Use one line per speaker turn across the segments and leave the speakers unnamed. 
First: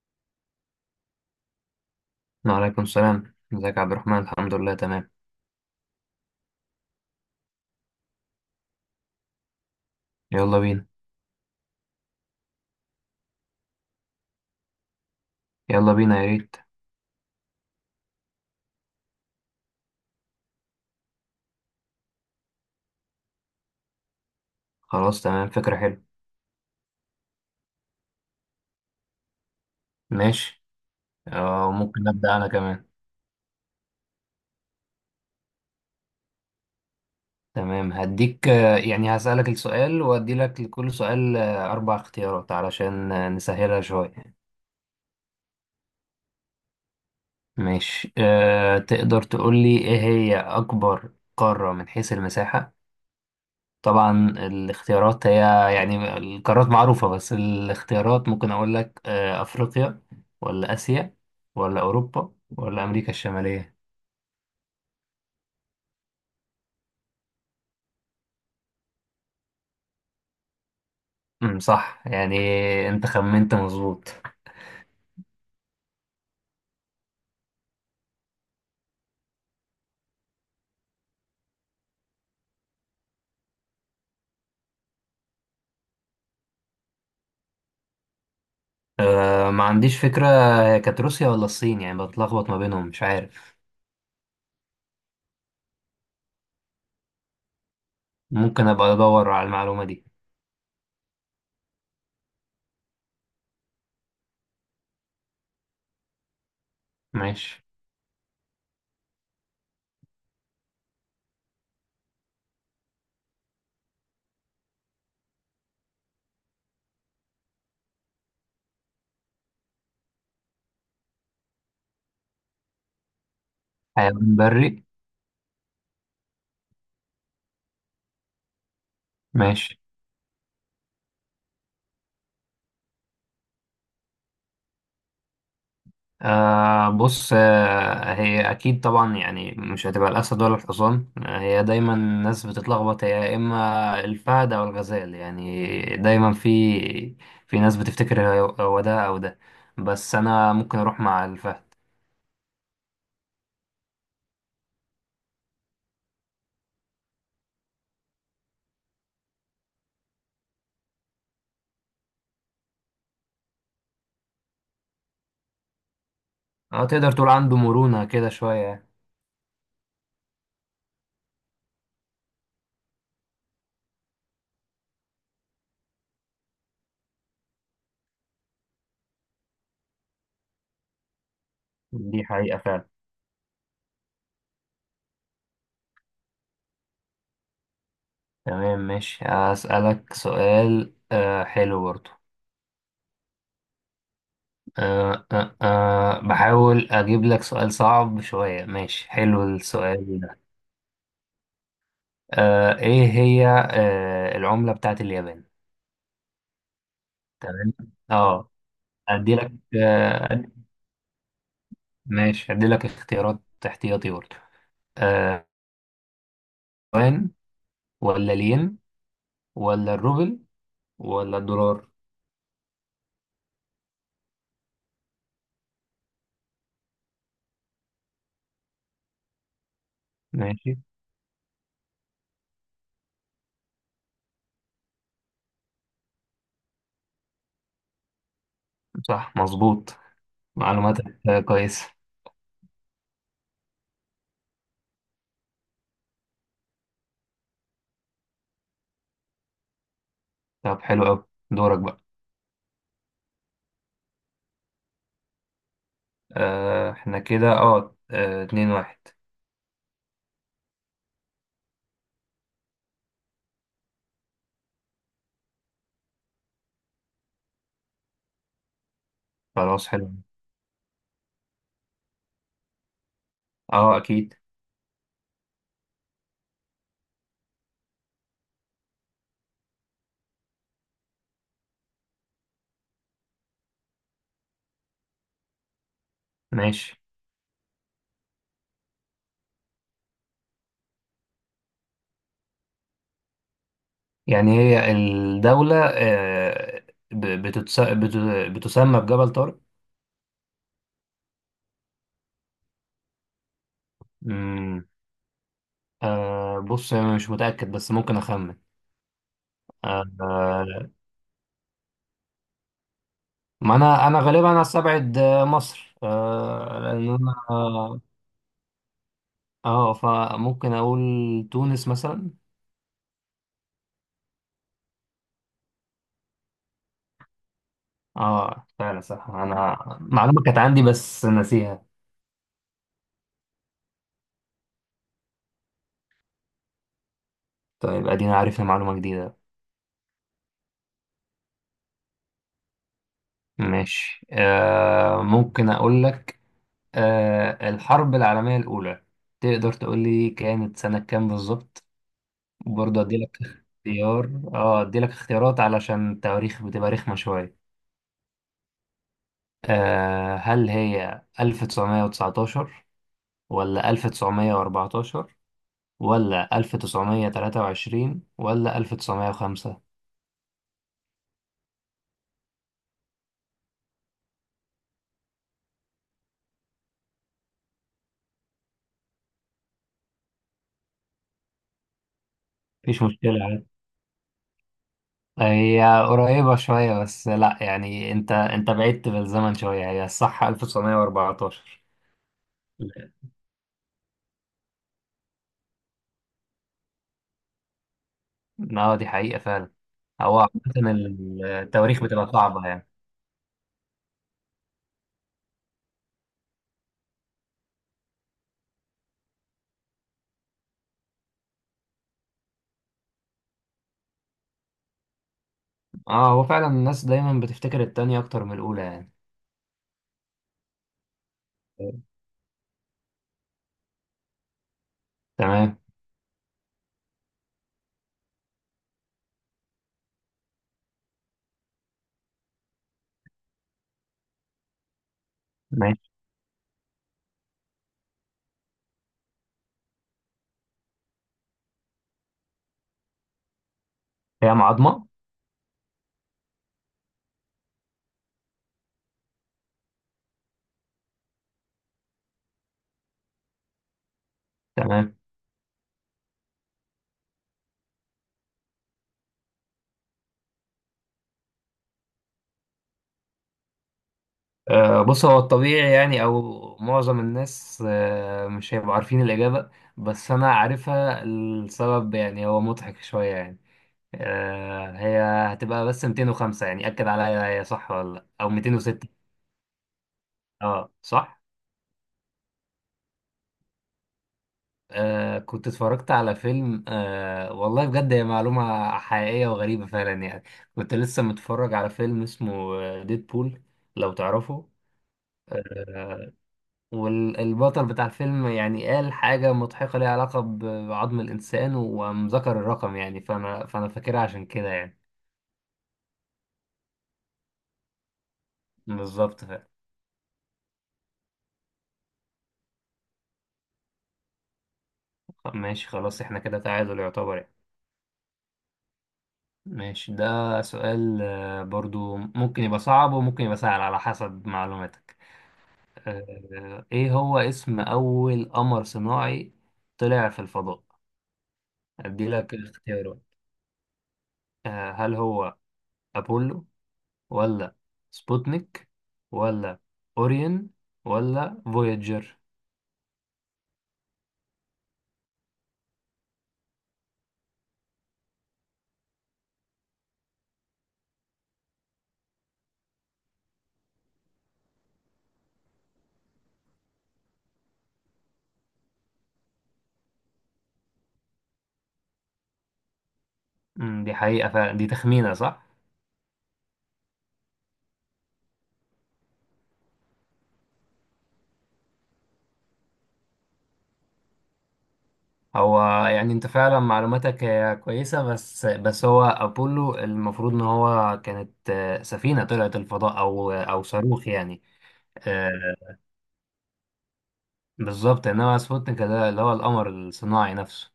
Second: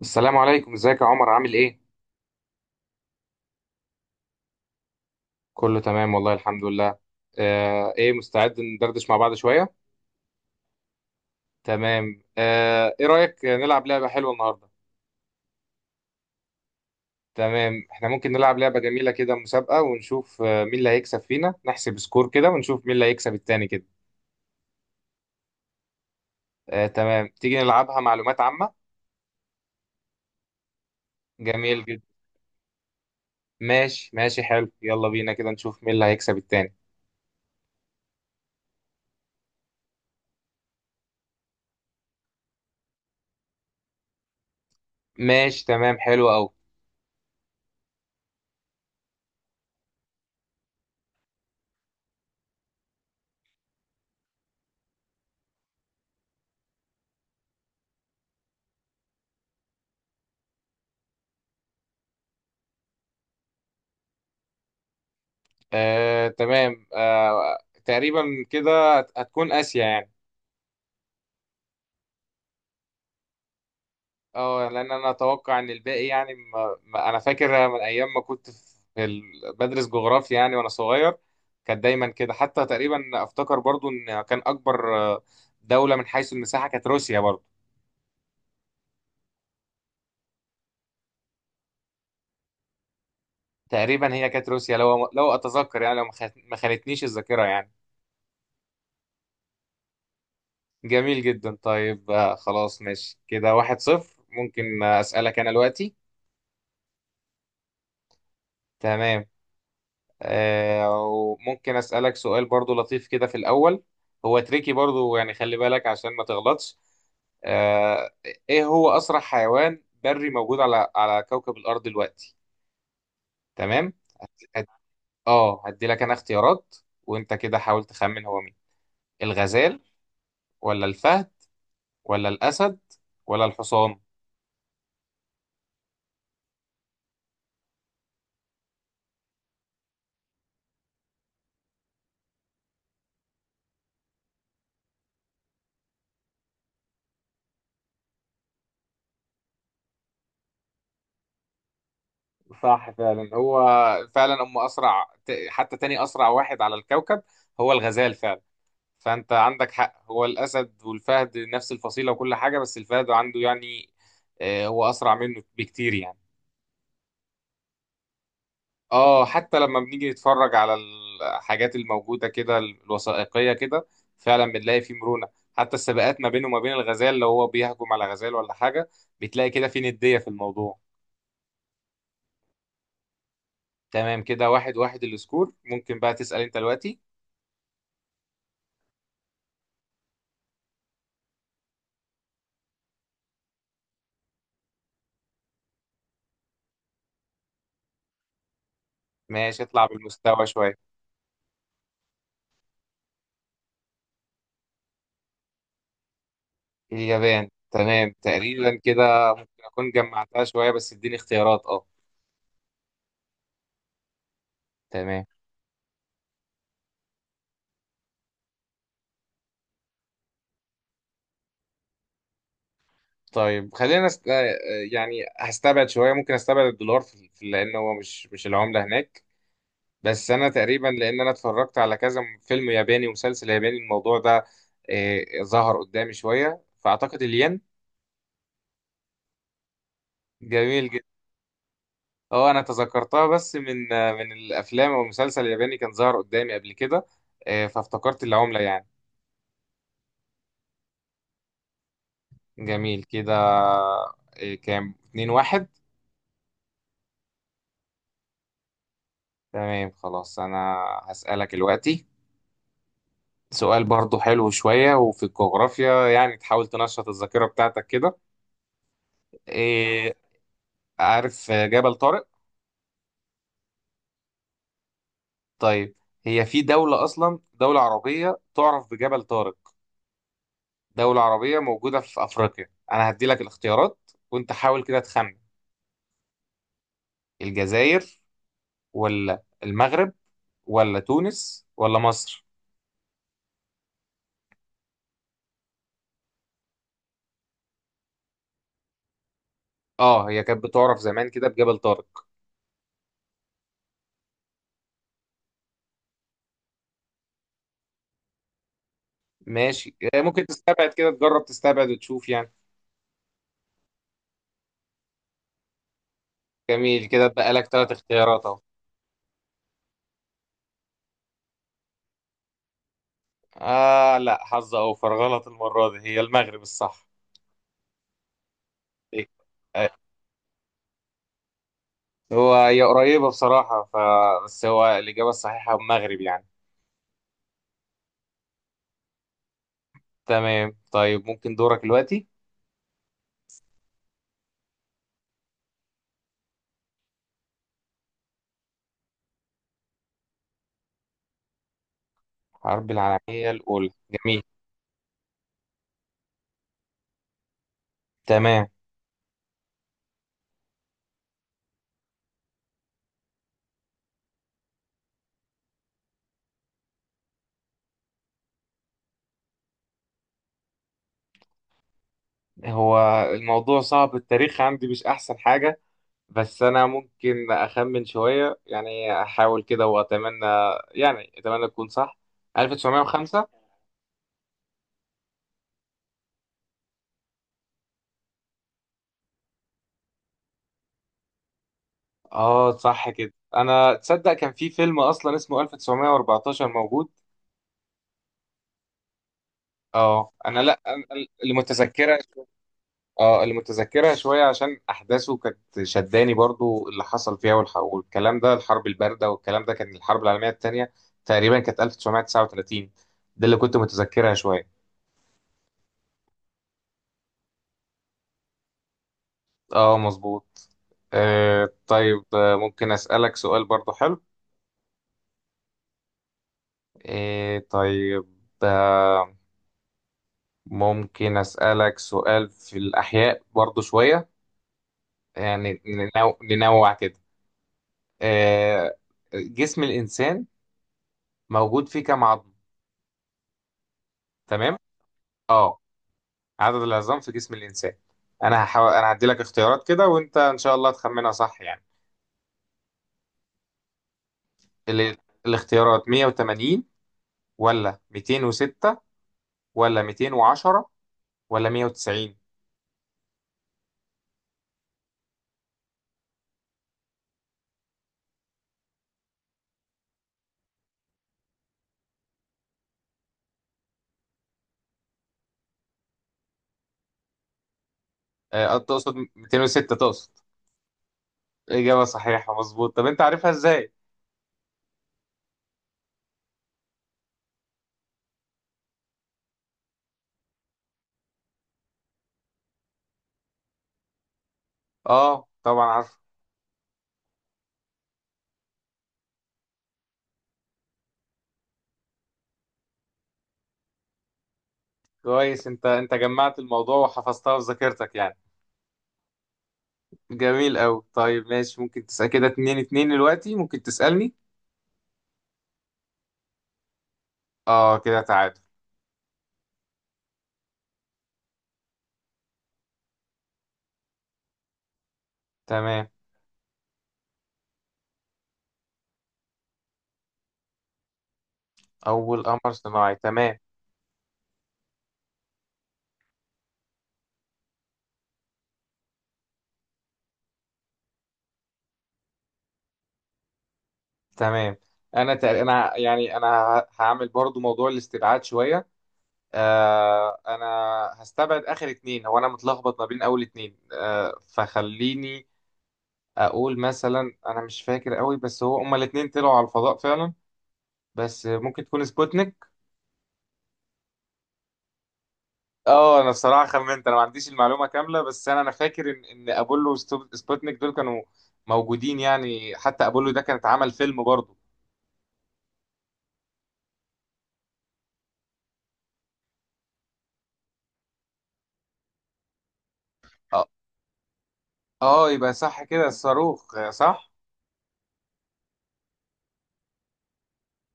السلام عليكم، ازيك يا عمر؟ عامل ايه؟
وعليكم السلام، ازيك يا عبد الرحمن؟ الحمد لله تمام.
كله تمام والله الحمد لله. آه، ايه، مستعد ندردش مع بعض شوية؟
يلا بينا.
تمام. آه، ايه رأيك نلعب لعبة حلوة النهاردة؟
يلا بينا يا ريت.
تمام، احنا ممكن نلعب لعبة جميلة كده، مسابقة، ونشوف مين اللي هيكسب فينا. نحسب سكور كده ونشوف مين اللي هيكسب التاني كده.
خلاص تمام، فكرة حلوة.
آه تمام، تيجي نلعبها معلومات عامة.
ماشي.
جميل جدا.
ممكن أبدأ أنا كمان.
ماشي ماشي، حلو، يلا بينا كده نشوف مين اللي هيكسب التاني.
تمام هديك، يعني هسألك السؤال وأدي لك لكل سؤال أربع اختيارات علشان نسهلها شوية.
ماشي تمام، حلو قوي.
ماشي. أه تقدر تقول لي إيه هي أكبر قارة من حيث المساحة؟ طبعا الاختيارات هي، يعني القارات معروفة، بس الاختيارات ممكن أقول لك أفريقيا ولا آسيا ولا أوروبا ولا أمريكا الشمالية؟
آه تمام، آه تقريبا كده هتكون آسيا يعني.
صح يعني، أنت خمنت مظبوط.
اه، لان انا اتوقع ان الباقي يعني ما انا فاكر من ايام ما كنت بدرس جغرافيا يعني وانا صغير، كانت دايما كده، حتى تقريبا افتكر برضو ان كان اكبر دولة من حيث المساحة كانت روسيا برضو.
أه ما عنديش فكرة، هي كانت روسيا ولا الصين؟ يعني بتلخبط ما بينهم، مش عارف.
تقريبا هي كانت روسيا، لو اتذكر يعني، لو ما خانتنيش الذاكرة يعني.
ممكن أبقى أدور على المعلومة دي.
جميل جدا. طيب خلاص ماشي كده، واحد صفر. ممكن اسألك انا دلوقتي؟
ماشي.
تمام. وممكن أسألك سؤال برضو لطيف كده في الأول، هو تريكي برضو يعني، خلي بالك عشان ما تغلطش. آه، إيه هو أسرع حيوان بري موجود على كوكب الأرض دلوقتي؟ تمام.
حيوان
هت- هت-
بري؟
هدي لك أنا اختيارات وأنت كده حاول تخمن هو مين. الغزال،
ماشي.
ولا الفهد، ولا الأسد، ولا الحصان؟
بص، هي أكيد طبعا يعني مش هتبقى الأسد ولا الحصان. آه، هي دايما الناس بتتلخبط، هي يا إما الفهد أو الغزال، يعني دايما في ناس بتفتكر هو ده أو ده، بس أنا ممكن أروح مع الفهد.
صح فعلا، هو فعلا هم أسرع حتى تاني أسرع واحد على الكوكب هو الغزال فعلا. فانت عندك حق، هو الاسد والفهد نفس الفصيله وكل حاجه، بس الفهد عنده يعني هو اسرع منه بكتير يعني.
أه تقدر تقول عنده مرونة كده شوية.
اه، حتى لما بنيجي نتفرج على الحاجات الموجوده كده الوثائقيه كده، فعلا بنلاقي فيه مرونه. حتى السباقات ما بينه وما بين الغزال، لو هو بيهجم على غزال ولا حاجه، بتلاقي كده في نديه في الموضوع.
دي حقيقة فعلا.
تمام كده، واحد واحد السكور. ممكن بقى تسال انت دلوقتي.
تمام ماشي. أسألك سؤال حلو برضه. بحاول أجيب لك سؤال صعب شوية. ماشي حلو
ماشي، اطلع
السؤال ده.
بالمستوى شويه.
ايه هي العملة بتاعت اليابان؟
اليابان،
تمام.
تمام،
اه
تقريبا كده
ادي لك
اكون جمعتها شويه، بس اديني اختيارات اه.
ماشي، ادي لك اختيارات احتياطي برضه.
تمام.
آه، يوان ولا الين ولا الروبل ولا الدولار؟
طيب خلينا است... آه، يعني هستبعد شويه. ممكن استبعد الدولار لان هو مش العمله هناك. بس انا
ماشي.
تقريبا، لان انا اتفرجت على كذا فيلم ياباني ومسلسل ياباني الموضوع ده ظهر قدامي شويه، فاعتقد الين.
صح مظبوط،
جميل جدا.
معلوماتك كويسة.
اه، انا تذكرتها بس من من الافلام او المسلسل الياباني، كان ظهر قدامي قبل كده، فافتكرت العمله يعني.
طب حلو قوي. دورك بقى.
جميل كده. كام؟ 2 1.
احنا كده اتنين واحد.
تمام خلاص، انا هسألك دلوقتي سؤال برضه حلو شوية وفي الجغرافيا يعني، تحاول تنشط الذاكرة بتاعتك كده.
خلاص حلو.
إيه، عارف جبل طارق؟
اه اكيد.
طيب، هي في دولة أصلا، دولة عربية تعرف بجبل طارق، دولة عربية موجودة في أفريقيا. أنا هدي لك الاختيارات وأنت حاول كده تخمن.
ماشي،
الجزائر، ولا المغرب، ولا تونس، ولا مصر؟
يعني هي الدولة بتسمى بجبل طارق؟
آه هي كانت بتعرف زمان كده بجبل طارق.
امم بص انا مش متاكد بس ممكن اخمن.
ماشي.
آه
إيه، ممكن
آه،
تستبعد كده، تجرب تستبعد وتشوف يعني.
ما انا غالبا استبعد مصر. آه
جميل
لان
كده،
انا
اتبقى لك ثلاث
اه
اختيارات أهو.
آه، فممكن اقول تونس مثلا.
آه لا، حظ أوفر، غلط المرة دي، هي المغرب الصح.
اه فعلا
إيه؟
صح، انا
آه،
معلومه كانت عندي بس ناسيها.
هي قريبة بصراحة، ف بس هو الإجابة الصحيحة المغرب يعني.
طيب ادينا عارفها، معلومه جديده.
تمام، طيب ممكن دورك دلوقتي.
ماشي. ممكن اقول لك، الحرب العالميه الاولى تقدر تقول لي كانت سنه كام بالظبط؟
الحرب
برضه ادي لك
العالمية الأولى، جميل.
اختيار. اه ادي لك اختيارات علشان التواريخ بتبقى رخمة شوية.
تمام.
آه، هل هي 1919 ولا 1914 ولا 1923 ولا 1905؟
هو الموضوع صعب، التاريخ عندي مش أحسن حاجة، بس أنا ممكن أخمن شوية يعني، أحاول كده وأتمنى يعني، أتمنى تكون صح.
مفيش مشكلة
1905.
عادي، هي قريبة شوية، بس لا يعني، انت بعدت بالزمن شوية. هي الصح 1914.
آه صح كده. أنا تصدق كان في فيلم أصلا اسمه 1914 موجود.
اه دي حقيقة فعلا.
اه
هو
انا، لا
عامة
أنا اللي
التواريخ
متذكرها
بتبقى صعبة يعني.
اه اللي متذكرها شويه عشان احداثه كانت شداني برضو، اللي حصل فيها والكلام ده، الحرب البارده والكلام ده كان الحرب العالميه الثانيه، تقريبا كانت 1939. ده اللي كنت متذكرها شويه.
اه هو فعلا الناس دايما بتفتكر التانية اكتر من الاولى يعني.
اه مظبوط. آه طيب، ممكن اسالك سؤال برضو حلو.
تمام.
آه طيب. آه، ممكن اسالك سؤال في الاحياء برضو شويه، يعني
ماشي.
ننوع كده. آه، جسم الانسان موجود فيه كام عظم؟
هي
تمام.
معضمة؟
اه، عدد العظام في جسم الانسان. انا هحاول، انا هدي لك اختيارات كده وانت ان شاء الله تخمنها صح يعني.
تمام.
ال... الاختيارات 180، ولا 206، ولا 210، ولا 190؟
بص، هو الطبيعي يعني او معظم الناس مش هيبقوا عارفين الإجابة، بس أنا عارفها. السبب يعني هو مضحك شوية يعني. هي هتبقى بس 205 يعني، أكد عليا هي صح ولا لأ، أو
آه
206؟
تقصد 206 تقصد.
اه صح.
اجابه صحيحه مظبوط. طب انت عارفها ازاي؟
كنت اتفرجت على فيلم، آه والله بجد هي معلومة حقيقية وغريبة فعلا يعني. كنت لسه متفرج على فيلم اسمه ديدبول، لو تعرفه.
اه طبعا عارف.
آه والبطل بتاع الفيلم يعني قال حاجة مضحكة ليها علاقة بعظم الإنسان، وقام ذكر الرقم يعني، فأنا فاكرها عشان كده يعني.
كويس، انت جمعت الموضوع وحفظتها في ذاكرتك يعني.
بالظبط فعلا.
جميل قوي. طيب ماشي، ممكن تسأل كده، اتنين اتنين دلوقتي. ممكن تسألني.
ماشي خلاص، احنا كده تعادل يعتبر يعني.
اه كده تعادل.
ماشي. ده سؤال برضو ممكن يبقى صعب وممكن يبقى سهل على حسب معلوماتك.
تمام.
ايه هو اسم اول قمر صناعي طلع في الفضاء؟ ادي
اول
لك
قمر صناعي،
اختيارات.
تمام.
آه، هل هو ابولو ولا سبوتنيك ولا اوريون ولا فوياجر؟
تمام، انا تق... انا يعني انا هعمل برضو موضوع الاستبعاد شويه. آه انا هستبعد اخر اتنين، هو انا متلخبط ما بين اول اتنين، آه فخليني اقول، مثلا انا مش فاكر قوي، بس هو هما الاتنين طلعوا على الفضاء فعلا، بس ممكن تكون سبوتنيك.
دي حقيقة فعلا، دي تخمينة صح.
اه، انا الصراحه خمنت، انا ما عنديش المعلومه كامله، بس انا فاكر ان ابولو وسبوتنيك دول كانوا موجودين يعني، حتى ابولو ده كان اتعمل فيلم برضو.
هو يعني انت فعلا معلوماتك هي كويسة، بس هو ابولو المفروض ان هو كانت سفينة طلعت الفضاء او
آه،
او صاروخ يعني.
اه يبقى
آه،
صح كده، الصاروخ صح.
بالظبط. انما سبوتنيك ده اللي هو القمر الصناعي نفسه.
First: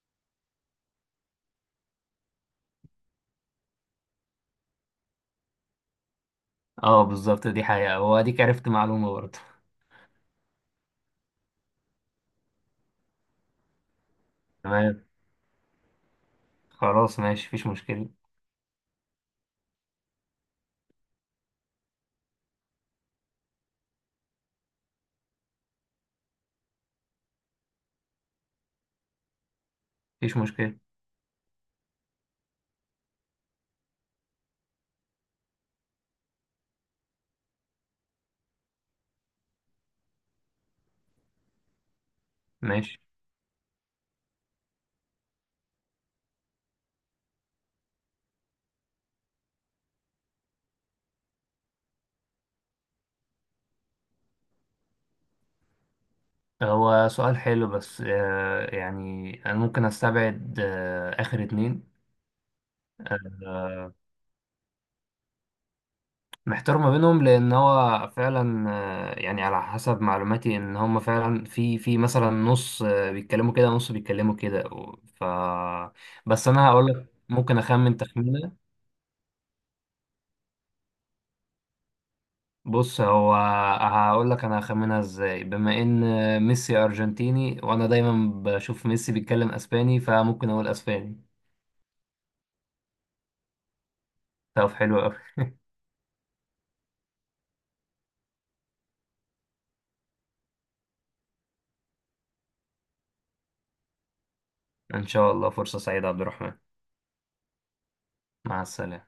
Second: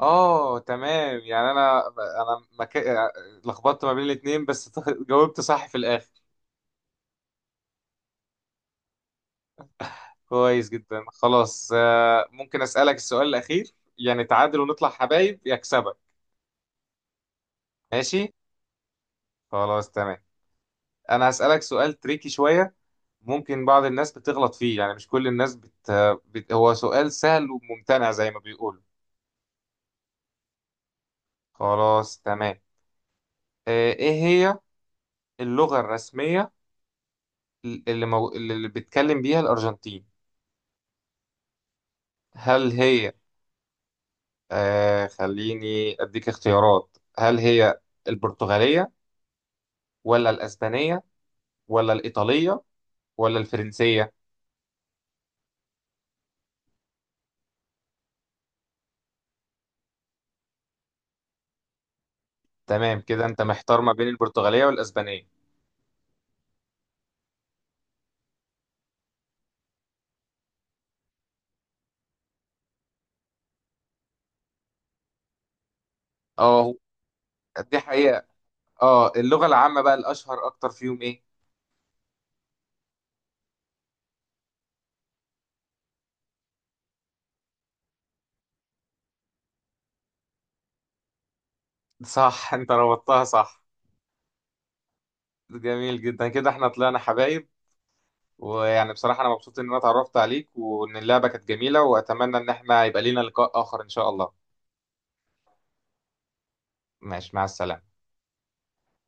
اه تمام، يعني لخبطت ما بين الاتنين بس جاوبت صح في الاخر.
اه بالظبط، دي حقيقة، واديك عرفت معلومة برضه.
كويس جدا خلاص. ممكن اسالك السؤال الاخير، يعني تعادل ونطلع
تمام
حبايب، يكسبك.
خلاص ماشي، مفيش مشكلة.
ماشي، خلاص تمام. انا هسالك سؤال تريكي شويه، ممكن بعض الناس بتغلط فيه يعني، مش كل الناس هو سؤال سهل وممتنع زي ما بيقولوا.
مفيش مشكلة.
خلاص تمام. ايه هي اللغة الرسمية اللي بيتكلم بيها الأرجنتين؟ هل
ماشي.
هي، آه خليني أديك اختيارات، هل هي البرتغالية، ولا الأسبانية، ولا الإيطالية، ولا الفرنسية؟
هو سؤال حلو بس يعني أنا ممكن أستبعد آخر اتنين.
تمام كده أنت
آه
محتار ما بين البرتغالية والأسبانية.
محتار ما بينهم، لأن هو فعلا يعني على حسب معلوماتي إن هما فعلا في مثلا نص بيتكلموا كده، نص بيتكلموا كده، و- ف بس أنا
اه
هقول لك ممكن
دي
أخمن
حقيقة.
تخمينة.
اه، اللغة العامة بقى الأشهر أكتر فيهم إيه؟
بص هو، هقول لك انا هخمنها ازاي، بما ان ميسي ارجنتيني، وانا دايما بشوف ميسي بيتكلم اسباني، فممكن اقول اسباني.
صح أنت ربطتها صح.
طب حلو قوي.
جميل جدا كده، احنا طلعنا حبايب، ويعني بصراحة أنا مبسوط إن أنا اتعرفت عليك، وإن اللعبة كانت جميلة، وأتمنى إن احنا يبقى لينا لقاء آخر إن شاء الله.
ان شاء الله، فرصة سعيدة يا عبد الرحمن.
ماشي، مع السلامة.
مع السلامة.